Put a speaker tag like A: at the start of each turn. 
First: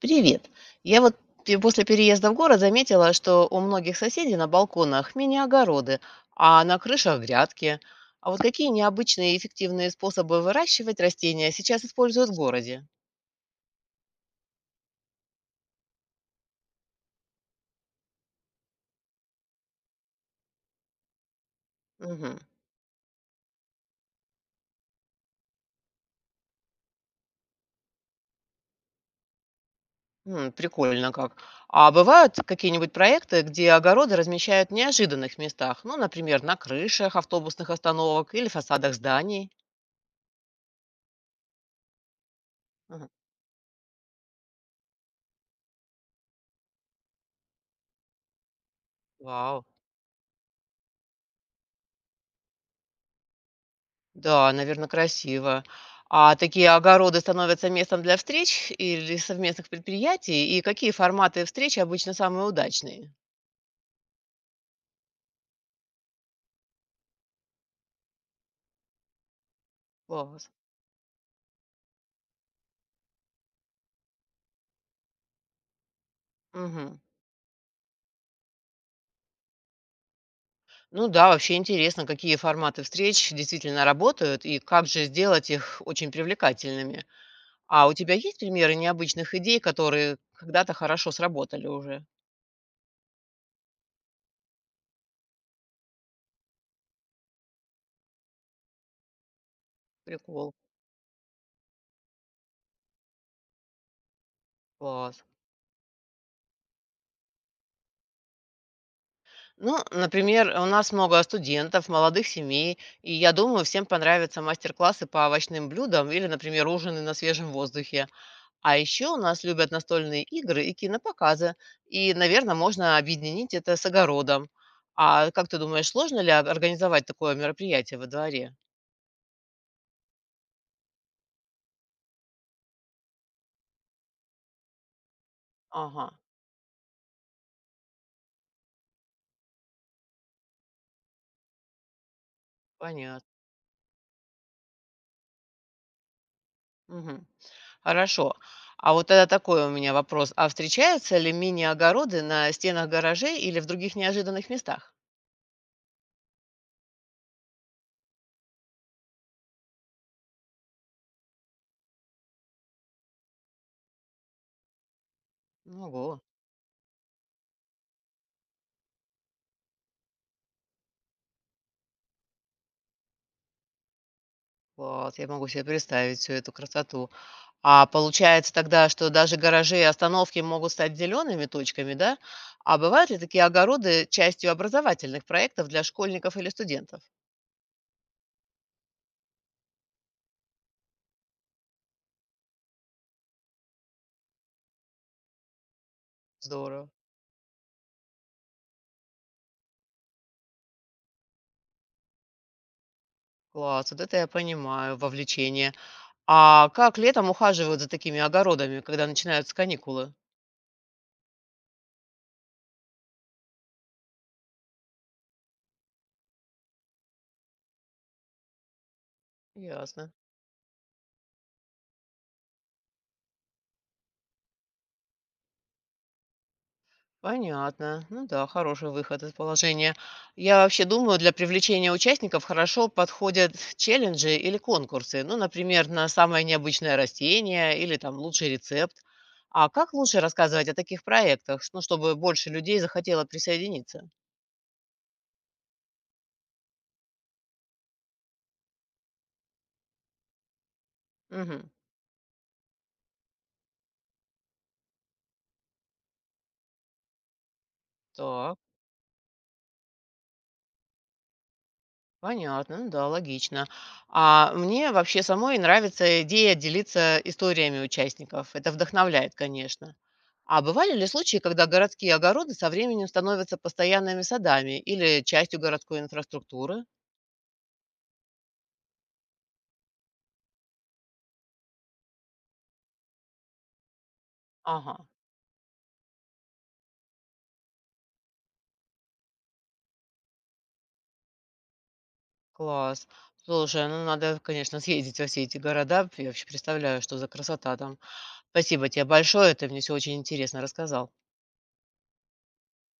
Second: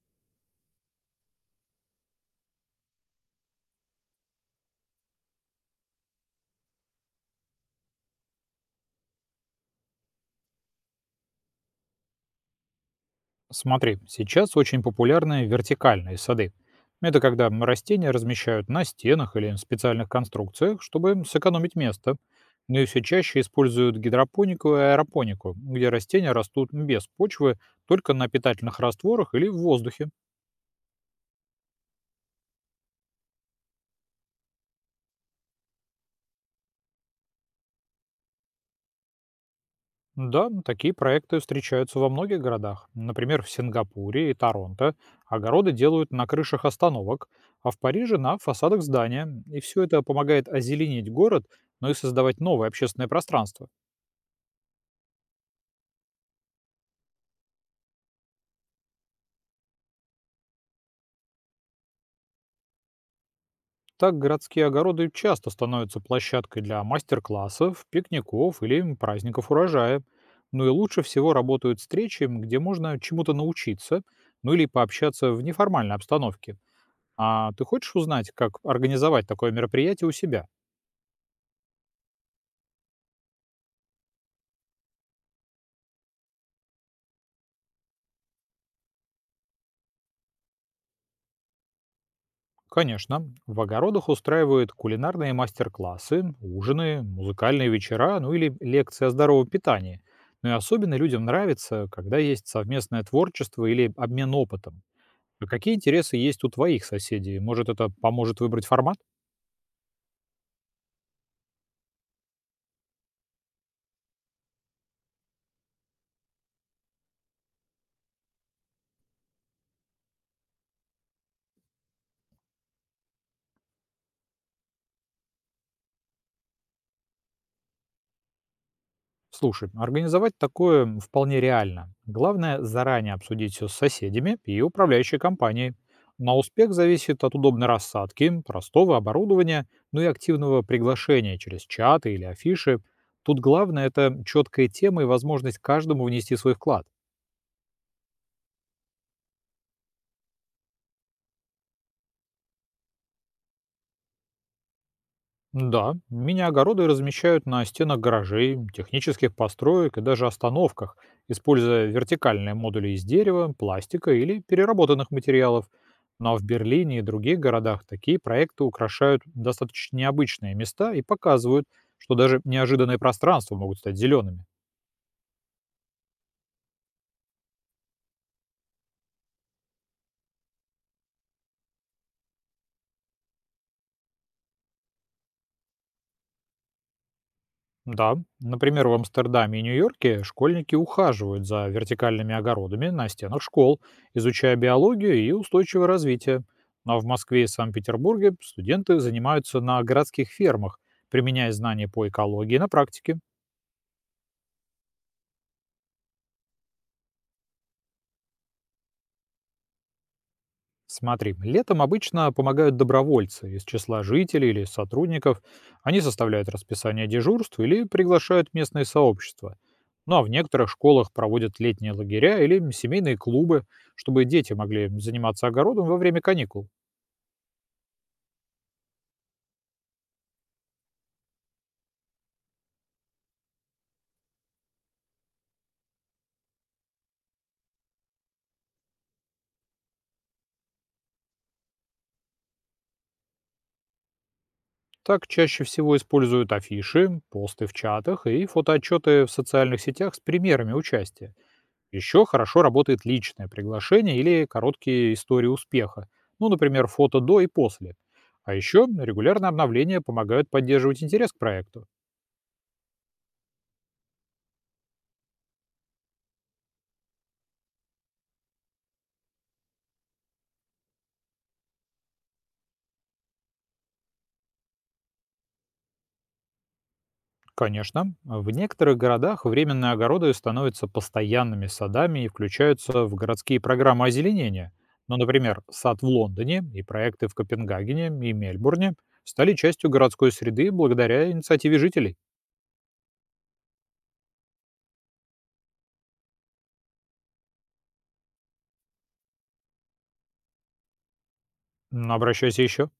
A: Привет. Я вот после переезда в город заметила, что у многих соседей на балконах мини-огороды, а на крышах грядки. А вот какие необычные и эффективные способы выращивать растения сейчас используют в городе?
B: Смотри, сейчас очень популярны вертикальные сады. Это когда растения размещают на стенах или специальных конструкциях, чтобы им сэкономить место.
A: Мгм.
B: Ну и все чаще используют гидропонику и аэропонику, где растения растут без почвы, только на питательных растворах или в воздухе.
A: Прикольно как. А бывают какие-нибудь проекты, где огороды размещают в неожиданных местах? Ну, например, на крышах автобусных остановок или фасадах зданий?
B: Да, такие проекты встречаются во многих городах.
A: Мгм.
B: Например, в Сингапуре и Торонто огороды делают на крышах остановок, а в Париже на фасадах здания. И
A: Вау.
B: все это помогает озеленить город, но и создавать новое общественное пространство.
A: Да, наверное, красиво. А такие огороды становятся местом для встреч или совместных предприятий? И какие форматы встреч обычно самые удачные?
B: Так городские огороды часто становятся площадкой для мастер-классов, пикников или праздников урожая.
A: Класс.
B: Ну и лучше всего работают встречи, где можно чему-то научиться, ну или пообщаться в неформальной обстановке.
A: Мгм.
B: А ты хочешь узнать, как организовать такое мероприятие у себя?
A: Ну да, вообще интересно, какие форматы встреч действительно работают и как же сделать их очень привлекательными. А у тебя есть примеры необычных идей, которые когда-то хорошо сработали уже?
B: Конечно, в огородах устраивают кулинарные мастер-классы, ужины, музыкальные вечера, ну или лекции о здоровом питании. Но и
A: Прикол.
B: особенно людям нравится, когда есть совместное творчество или обмен опытом.
A: Класс.
B: А какие интересы есть у твоих соседей? Может, это поможет выбрать формат?
A: Ну, например, у нас много студентов, молодых семей, и я думаю, всем понравятся мастер-классы по овощным блюдам или, например, ужины на свежем воздухе. А еще у нас любят настольные игры и кинопоказы, и, наверное, можно объединить это с огородом. А как ты думаешь, сложно ли организовать такое мероприятие во дворе?
B: Слушай, организовать такое вполне реально. Главное заранее обсудить все с соседями и управляющей компанией.
A: Ага,
B: На успех зависит от удобной рассадки, простого оборудования, ну и активного приглашения через чаты или афиши.
A: понятно.
B: Тут главное это четкая тема и возможность каждому внести свой вклад.
A: Мгм. Хорошо. А вот тогда такой у меня вопрос. А встречаются ли мини-огороды на стенах гаражей или в других неожиданных местах?
B: Да, мини-огороды размещают на стенах гаражей, технических построек и даже остановках, используя вертикальные модули из дерева, пластика или переработанных материалов.
A: Ого.
B: Но в Берлине и других городах такие проекты украшают достаточно необычные места и показывают, что даже неожиданные пространства могут стать зелеными.
A: Вот, я могу себе представить всю эту красоту. А получается тогда, что даже гаражи и остановки могут стать зелеными точками, да? А бывают ли такие огороды частью образовательных проектов для школьников или студентов?
B: Да, например, в Амстердаме и Нью-Йорке школьники ухаживают за вертикальными огородами на стенах школ, изучая биологию и устойчивое развитие.
A: Здорово.
B: Ну, а в Москве и Санкт-Петербурге студенты занимаются на городских фермах, применяя знания по экологии на практике.
A: Класс, вот это я понимаю, вовлечение. А как летом ухаживают за такими огородами, когда начинаются каникулы?
B: Смотри, летом обычно помогают добровольцы из числа жителей или сотрудников. Они составляют расписание дежурств или приглашают местные сообщества.
A: Ясно.
B: Ну а в некоторых школах проводят летние лагеря или семейные клубы, чтобы дети могли заниматься огородом во время каникул.
A: Понятно. Ну да, хороший выход из положения. Я вообще думаю, для привлечения участников хорошо подходят челленджи или конкурсы. Ну, например, на самое необычное растение или там лучший рецепт. А как лучше рассказывать о таких проектах, ну, чтобы больше людей захотело присоединиться?
B: Так чаще всего используют афиши, посты в чатах и фотоотчеты в социальных сетях с примерами участия.
A: Мгм.
B: Еще хорошо работает личное приглашение или короткие истории успеха, ну, например, фото до и после. А
A: Так.
B: еще регулярные обновления помогают поддерживать интерес к проекту.
A: Понятно, ну да, логично. А мне вообще самой нравится идея делиться историями участников. Это вдохновляет, конечно. А бывали ли случаи, когда городские огороды со временем становятся постоянными садами или частью городской инфраструктуры?
B: Конечно, в некоторых городах временные огороды становятся постоянными садами и включаются в городские программы озеленения.
A: Ага,
B: Но, например, сад в Лондоне и проекты в Копенгагене и Мельбурне стали частью городской среды благодаря инициативе жителей.
A: класс. Слушай, ну надо, конечно, съездить во все эти города. Я вообще представляю, что за красота там. Спасибо тебе большое, ты мне все очень интересно рассказал.
B: Обращайся еще.